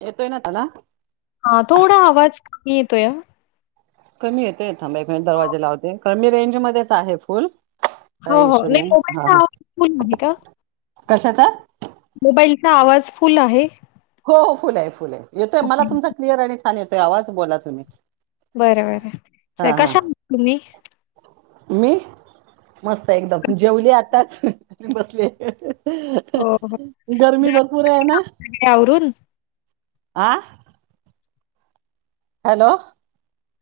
येतोय ना त्याला? हां थोडा आवाज येतोया कमी येतोय? थांबा एक मीनीट दरवाजा लावते कारण मी रेंज मध्येच आहे फुल्ल. हो-हो नाही मोबाईलचा [unintelligible] फुलं आहे का? कशाचा? मोबाईलचा आवाज फुल आहे? हो हो फुल आहे फुल आहे येतोय मला ओके. तुमचा क्लिअर आणि छान येतोय आवाज बोला तुम्ही. बर बर. हा हा कशा तुम्ही? मी मस्त एकदम. जेवली आताच बसले. हो, हो. गरमी झाली भरपूर आहे ना? कामं सगळी आवरून? आ. हॅलो...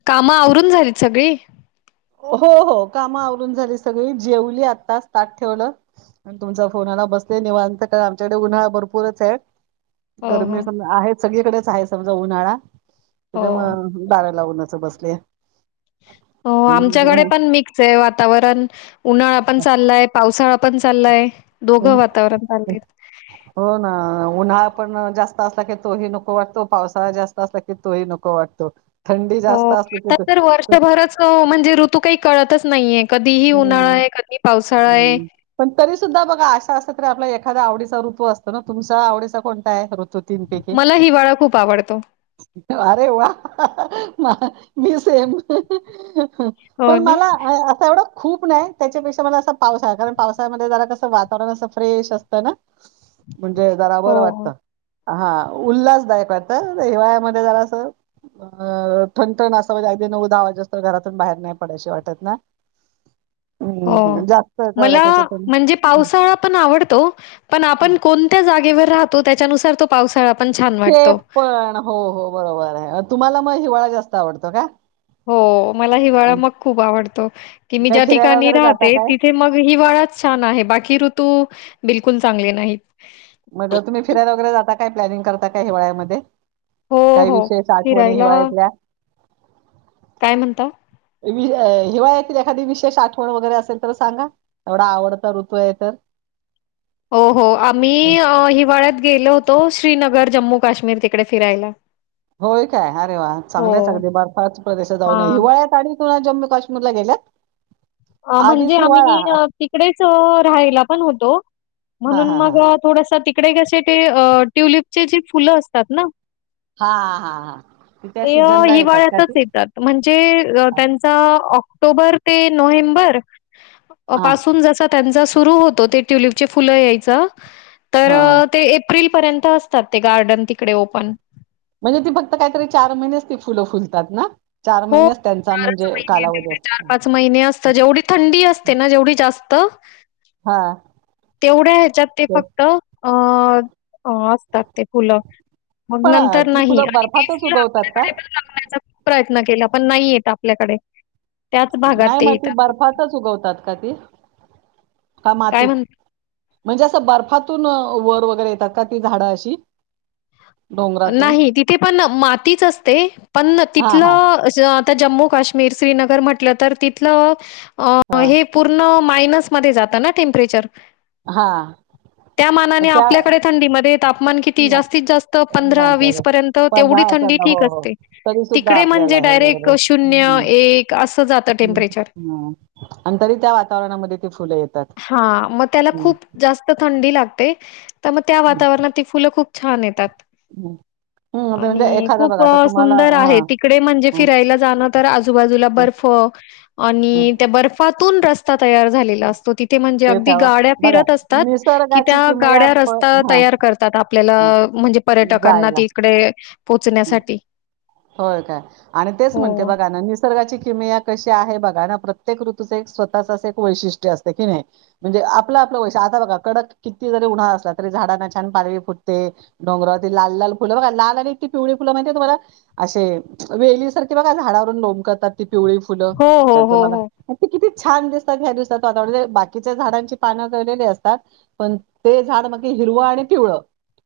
काम आवरून झालीत सगळी? हो हो काम आवरून झाली सगळी जेवली आता तात ठेवलं तुमचा फोन आला. बसलेव आमच्याकडे उन्हाळा भरपूरच आहे. हो, हो. गरमी समज आहे सगळीकडेच आहे समजा उन्हाळा. हो. त्याच्यामुळं बारा ला उन्हाचं बसले. हो आमच्याकडे पण मिक्स आहे वातावरण उन्हाळा पण चाललाय पावसाळा. आपण चाललाय दोघं वातावरण चालत आपण जास्त असला की तोही नको वाटतो पावसाळा जास्त असला की तोही नको वाटतो थंडी हो जास्त असली आता की तर वर्षभरच म्हणजे ऋतू काही कळतच नाहीये. कधीही उन्हाळा हम्म आहे कधी पावसाळा आहे असं असत आपला एखादा आवडीचा ऋतू असतो ना. तुमचा आवडीचा कोणताय ऋतू? तीनपैकी? मला हिवाळा खूप आवडतो. मारे वा म मी सेम. ह हो पण ना? मला असं एवढं. खूप नाही त्याच्यापेक्षा मला असा पावसा कारण पावसामध्ये जरा कसं वातावरण असं फ्रेश असतं ना. म्हणजे जरा बरं हो. वाटतं. हा उल्हासदायक आहेता हिवाळ्यामध्ये जरा अस [unintelligible] अं ठणठण असा म्हणजे अगदी नऊ दहा वाजूस्तर घरातून बाहेर नाही पडाशी वाटत ना? हो. हम्म जा मला म्हणजे पावसाळा पण आवडतो पण आपण कोणत्या जागेवर राहतो त्या. त्यानुसार तो पावसाळा. पण छान तेे वाटतो. पण हो हो बरोबर आहे. तुम्हाला मग हिवाळा जास्त आवडतो का? हो मला हिवाळा मग खूप आवडतो की मी काही ज्या फिरायला ठिकाणी वगैरे जाता राहते काय? तिथे मग हिवाळा छान आहे बाकी ऋतू बिलकुल चांगले नाहीत. मग तुम्ही फिरायला वगैरे जाता काय प्लॅनिंग करता का हिवाळ्यामध्ये? हो, काही हो. विशेष आठवणी फिरायला हिवाळतल्या? काय म्हणता. हिवाळ येतील एखादी विशेष आठवण वगैरे असेल तर सांगा एवढा आवडता ऋतू आहे तर? हो हो आम्ही हिवाळ्यात गेलो होत. तो श्रीनगर जम्मू काश्मीर तिकडे फिरायला. होय काय अरे वा हो. चांगल्यायच अगदी बर्फाच प्रदेशात जाऊनय हां. हिवाळ्यात आणि त जम्मू काश्मीर ला गेल्यात. म्हणजे आधीच हिवाळा आम्ही तिकडेच राहायला पण होतो. हां, म्हणून हां, मग हां. थोडसा तिकडे कसे ते ट्युलिपचे जे फुलं असतात ना. हा हा हा ते हिवाळ्यातच येतात म्हणजे हां, त्यांचा ऑक्टोबर ते नोव्हेंबर पासून जसा त्यांचा सुरू होतो सुरू होतो ते ट्युलिपचे फुलं यायचं तर हां, हां. ते एप्रिल पर्यंत असतात ते गार्डन तिकडे ओपन म्हणजे ती फक्त काहीतरी चार महिनेच ती फुलं फुलतात ना. हो महिनेच त्यांचा चारच म्हणजे कालावधी महिनेच चार असतो. पाच महिने असत जेवढी थंडी असते ना जेवढी जास्त हां. तेवढ्या ह्याच्यात ते तर फक्त अ [unintelligible] अ असतात ते फुलं मग पण अ, नंतर ती नाही फुलं बर्फातच उगवतात का? आपल्याकडे पण आणण्याचा प्रयत्न के पण नाही येत आपल्याकडे त्याच भागात नाही ते मग ती येतात फक्त. बर्फातच उगवतात का ती का काय मातीत म्हण म्हणजे असं बर्फातून वर वगैरे येतात का ती झाडं अशी डोंगरातून? नाही तिथे पण मातीच असते पण हां, हां. तिथलं आता जम्मू काश्मीर श्रीनगर म्हटलं तर तिथलं अ हां, हे पूर्ण मायनस मध्ये जात ना टेंपरेचर हां. त्या मानाने त्या आपल्याकडे थंडीमध्ये तापमान किती नाही जास्तीत जास्त पंधरा नाही वीस करत. पर्यंत पण हा तेवढी थंडी असं हो ठीक हो असते तरी सुद्धा तिकडे आपल्याला म्हणजे डायरेक्ट शून्य एक हम् आणि तरी त्या वातावरणामध्ये ते फुलं येतात हां, मग त्याला हम् खूप जास्त थंडी लागते तर मग त्या वातावरणात ती फुलं खूप छान येतात हो आणि खूप सुंदर आहे तिकडे म्हणजे हं, फिरायला जाणं तर आजूबाजूला हं, बर्फ हं. आणि त्या बर्फातून बर्फ तयार झालेला असतो तिथे म्हणजे तेच अगदी हवं गाड्या बघा फिरत असतात की निसर्गाची त्या किमया गाड्या प- रस्ता हा तयार आपल्याला हा. म्हणजे पर्यटकांना त जायला इकडे पोहोचण्यासाठी होय काय आणि तेच म्हणते हो. बघा ना निसर्गाची किम या कशी आहे बघा ना प्रत्येक ऋतू च एक स्वतः च अस एक वैशिष्ट्य असत कनी म्हणजे आपल आपल वैशिष्ट्य कडक किती जरी उन्हाळा असला तरी झाडांना छान पालवी फुटते डोंगरावरती लाल लाल फुलं बघायला मिळते पिवळी फुलं माहितीये तुम्हाला अशी वेली सारखी झाडावरून लोमकळतात पिवळी फुलं हो, हो, त्याच हो, मला हो. ते किती छान दिसते छान दिसतात ह्या दिवसात आता बाकीच्या झाडांची पानं गळलेली असतात पण ते झाड हिरवं आणि पिवळ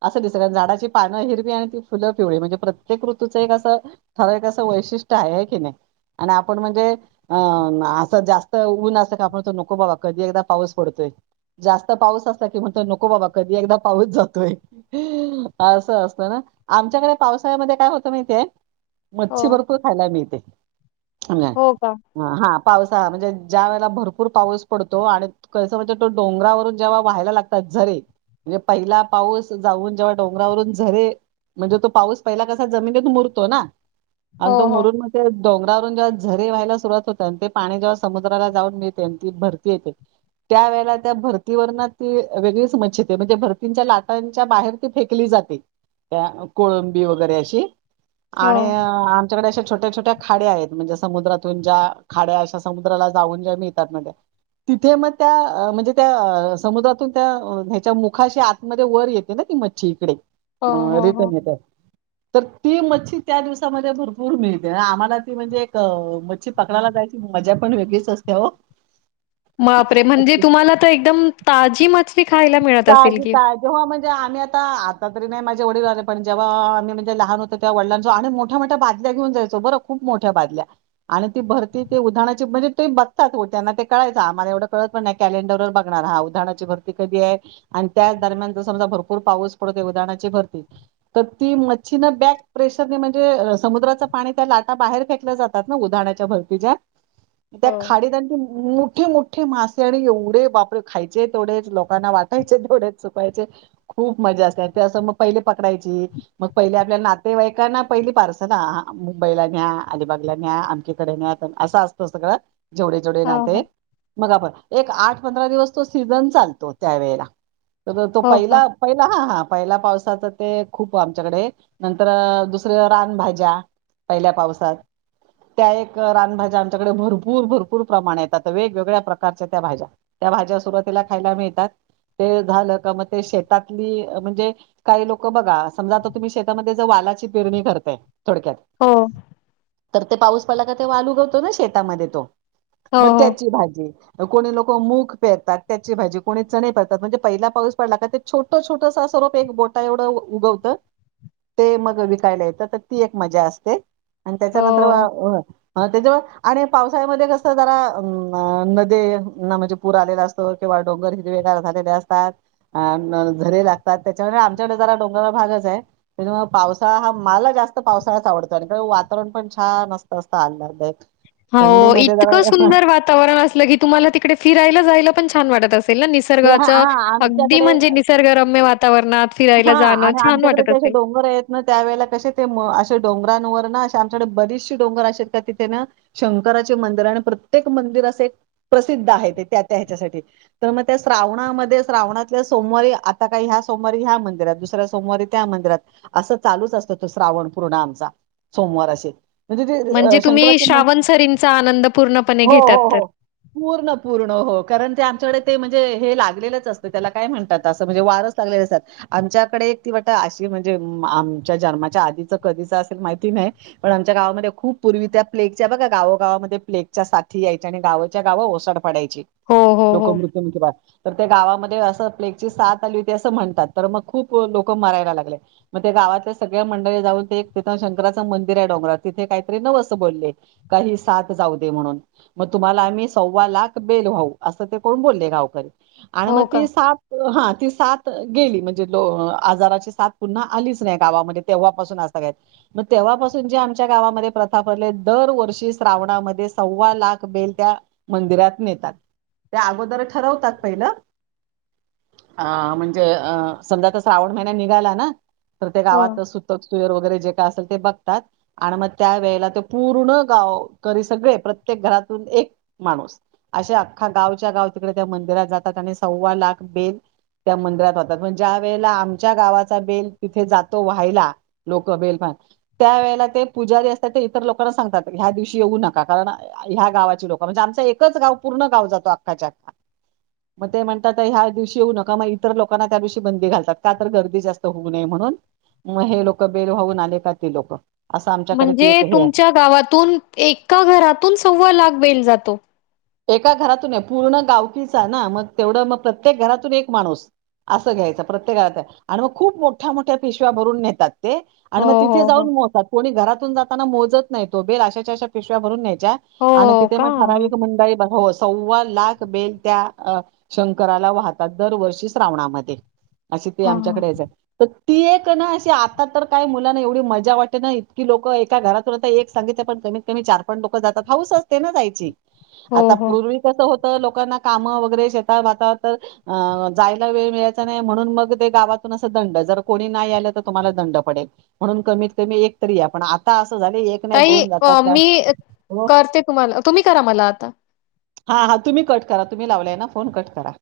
असं दिस झाडाची पानं हिरवी आणि त फुलं पिवळी म्हणजे प्रत्येक ऋतू एक असं ठराविक अस वैशिष्ट्य आहे हे की नाही आणि आपण म्हणजे अं असं जास्त ऊन असत का आपण नको बाबा कधी एकदा पाऊस पडतोय जास्त पाऊस असता कि म्हणतो नको बाबा कधी एकदा पाऊस जातोय असं असत ना आमच्याकडे पावसाळ्यामध्ये काय होत माहितीये काय मच्छी हो, भरपूर खायला मिळते हो का? हा पावसाळा म्हणजे ज्या वेळेला भरपूर पाऊस पडतो आणि कस म्हणजे तो डोंगरावरून जेव्हा वाहायला लागतात झरे म्हणजे पहिला पाऊस जाऊन जेव्हा डोंगरावरून झरे वाहतात म्हणजे तो पाऊस पहिला कसा जमिनीत मुरतो ना हो, आणि तो हो. मुरून मण ते डोंगरावरून जेव्हा झरे व्हायला सुरुात होते आणि ते पाणी जेव्हा समुद्राला जाऊन मिळते आणि ती भरती येते त्या वेळे त्या भरतीवर ती वेगळीच मच्छेते म्हणजे भरतींच्या लाटांच्या बाहेर ती फेकली जाते त्या कोळंबी वगैरे अशी हो. आणि त्याच्याकडे अशा छोट्या छोट्या खाड्या आहेत म्हणजे समुद्रातून ज्या खाड्या अशा समुद्राला जाऊन ज्या मिळतात तिथे मग त्या म्हणजे त्या समुद्रातून त्या ह्याच्या मुखाशी आतमध्ये वर येते ना मच्छी इकडे हो, हो, हो. रिटर्न येतात तर ती मच्छी त्या दिवसामध्ये भरपूर मिळते आम्हाला ती म्हणजे एक मच्छी पकडाला जायची मजा पण वेगळीच असते हो बापरे म्हणजे तुम्हाला तर एकदम ताजी मच्छी मिळतात खायला मिळत असेल ताजी की ता जेव्हा म्हणजे आम्ही आता आता तरी नाही माझे वडील आले पण जेव्हा आम्हीणजे लहान होत तेव्हा माझ्या वडिलांच्या मोठमोठ्या घेऊन जायचो बर खूप मोठ्या बदल्या आणि ती भरती उद्यानाचे म्हणजे ते बगतात ओ त्यांना ते य आम्हाला एवढं कळत पण नाही कॅलेंडर बघणार हा उधाणाची भरती कधी आहे.. आणि त्याच दरम्यान जर समजा भरपूर पाऊस पडत उधाणाची भरती... प्रेशरने म्हणजे समुद्राचं पाणी त्या लाटा बाहेर फेकल्या जातात ना उधाणाच्या भरती ज्या... त्या हो. खाडीत... मोठे मोठे मासे आणि एवढे बापरे खायचे तेवढे लोकां वाट... खायचे खूप मजा असते ते अस मग पहिले पकडाची मग पहिले आपल्याला नाते.. नातेवाईकांना पहिली पार्सल ना मुंबईला न्या अलिबागला न्या आमचीकडे न्या असं असतो सगळं... जेवढे जेवढे हो, हो. नाते मग आप एक आठ पंधरा दिवस तो सीझन चालतो त्यावेेळेला... तर तो हो का? पहिला पहिला हा हा... पहिला पावसाचं ते खूप आमच्याकडे नंतर दुसरे रानभाज्या... पहिल्या पावसात... त्या एक रानभाज्या आमच्याकडे भरपूर भरपूर प्रमाण येतात वेगवेगळ्या प्रकारच्या त्या भाज्या त्या भाज्या सुरुवातीला खायला मिळतात... ते झालं का मग ते शेतातली म्हणजे काही लोक बघा समजा आता तुम्ही शेतामध्ये वाला... पेरणी करताय... थोडक्यात हो.... तर ते पाऊस पडला का ते वाल गावतो ना शेतामध्ये तो हो, मग हो. त्याची भाजी... कोणी लोक मूख पेरतात त्याचे भाजे कोणी चने पेरतात... म्हणजे पहिला पाऊस पडला का ते छोट छोटसा स्वरूप एक बोटा एवढं उगवतं... ते मग विकायला येतं तर ती एक मजा असते आणि त्याच्यानंतर... हो, ह त्याच्या आणि पावसाळ्यामध्ये कस जरा नदीना म्हणजे पूर आलेला असतो किंवा... डोंगर हिरवे गार लातात त्याच्या आम जरा डोंगर भाग त्या आहे पावसाळा हा मला जास्त पावसाळ्याच आवडतो आणि वातावरण पण छान असतं आल्हादायक.... हो इतकं सुंदर वातावरण असलं की तुम्हाला तिकडे फिरायला जायला पण छान वाटत.. ते हां निसर्गाच हां, अगदी आमच्याकडे म्हणजे निसर्गरम्य वातावरणात फिरायला हां जाणं आणि छान आमच्याकडे वाटत ते असेल... असे डोंगर आहेत ना त्यावेळेला कसे ते असे डोंगर... आमच्याकडे बरीचसे डोंगर अस आहेत का तिथे ना शंकराचे मंदिर आणि प्रत्येक मंदिर असे... प्रसिद्ध आहे ते त्या त्या ह्याच्यासाठी तर मग... त्या श्रावणामध्ये श्रावणातल्या सोमवारी आता काही ह्या सोमवारी ह्या मंदिरात दुसऱ्या सोमवारी त्या मंदिरात... असं चालूच असतं तो श्रावण पूर्ण आमचा सोमवार असे... म्हणजे ते तुम्ही शंकराच ना श्रावण सरींचा आनंद पूर्णपणे हो घेतात हो तर. हो... पूर्ण पूर्ण हो कारण ते आमच्याकडे... म्हणे हे लागलेच अस त्या काय म्हणतात अस म्हजे वारच लागलेतात आमच्याकडे... म्हंजे आमच्या जन्माचया आधीच कधीेच असेल माहिती नाही..... बघा गाव गावामध्ये प्लेगच्या साथी यायच्या आणि गावाच्या गाव ओसाड पडायची हो, हो, हो. लोकमृत्य तर त्या गावामध्ये असं प्लेगची साथ आली होती असं म्हणतात तर मग खूप लोक मरायला लागले.. मग ते गावातल्या सगळ्या मंडळी जाऊन ते एक तिथं शंकराचं मंदिर आहे डोंगरात तिथे काहीतरी नवसं बोलले... काही सात जाऊ दे म्हणून मग तुम्हाला आम्ही सव्वा लाख बेल व्हाऊ असं ते करून बोलले गावकरी आणि मग हो का? त साप ह ते साप.... गे म्हणजे आजाराची साथ पुन्हा आलीच नाही गावामध्ये तेव्हापून अस आहे... गावापासून जे आमच्या गावामध्ये प्रथा पडले दरवर्षी श्रावणामध्ये सव्वा लाख बेल त्या मंदिरात नेतात त्या अगोदर ठरवतात पहिलं.... अ म्हणजे अ समजा तर श्रावण महिन्यात निघाला ना.... तर ते हो. गावातच सुतक तुयर वगैरे जे.... काय असेल ते बघतात आणि मग त्या वळे पूर्ण गावकरी सगळे प्रत्येक घरातून.... एक माणूस अशा अख्खा गावच्या गाव तिकडे त्या मंदिरात जातात आणि सव्वा लाख बेल... त्या मंदिरात होतात पण ज्या वेळेला आमच्या गावाचा बेल तिथे जातो व्हायला लोक बेल म्हन..... त्या वेळेला ते पु लजारी असतात इतर लोकांना सांगतात ह्या दिवशी येऊ नका कारण ह्या गावाची... लोक म्हणजे आमच एकच गाव पूर्ण गावा जातो आखाच्या आखा... [unintelligible] मग ते म्हणतात ह्या दिवशी होऊ नका मग इतर लोकांना त्या दिवशी बंदी घालतात का तर गर्दी जास्त होऊ नये म्हणून मग हे लोक बेलवाऊून आले का ती लोक असं आमच्याकडे ती म्हणजे एक हे आहे तुमच्या गावातून एका घरातून सव्वा लाख बेल जातो एका घरातून आहे पूर्ण गावकीचा ना मग तेवढं मग प्रत्येक घरातून एक माणूस असं घ्यायचं प्रत्येक घात आणि मग खूप मोठ्या मोठ्या पिशव्या भरून नेतात हो, आणि मग तिथे हो, हो. जाऊन मोजतात कोणी घरातून जाताना मोजत नाही तो बेल आशाच्या अशा पिशव्या भरून नाही हो आणि तिथे मग का? ठराव मुंई हो सव्वा लाख बेल त्या शंकराला वाहतात दरवर्षी श्रावणामध्ये अशी ते हां, आमच्याकडेच आहे ती एक ना अशी आता तर काय मुलाना एवढी मजा वाटते ना इतकी लोक एका घरातून आता एक सांगित पण क क चारोक जात हऊस असते नायची हो, आता हो. पूर् क तर लोकांना काम वगैरे शेतात भात तर जायला वेळ मिळायचा नाही म्हणून मग ते गावात कोणी नाही तुम्हाला दंड पल म्हणून कत कण आ तही अ मी हो करते तुम्हाला तुम्ही करा मला आता हा हा तुम्ही कट करा तुम्ही लावलाय ना फोन कट करा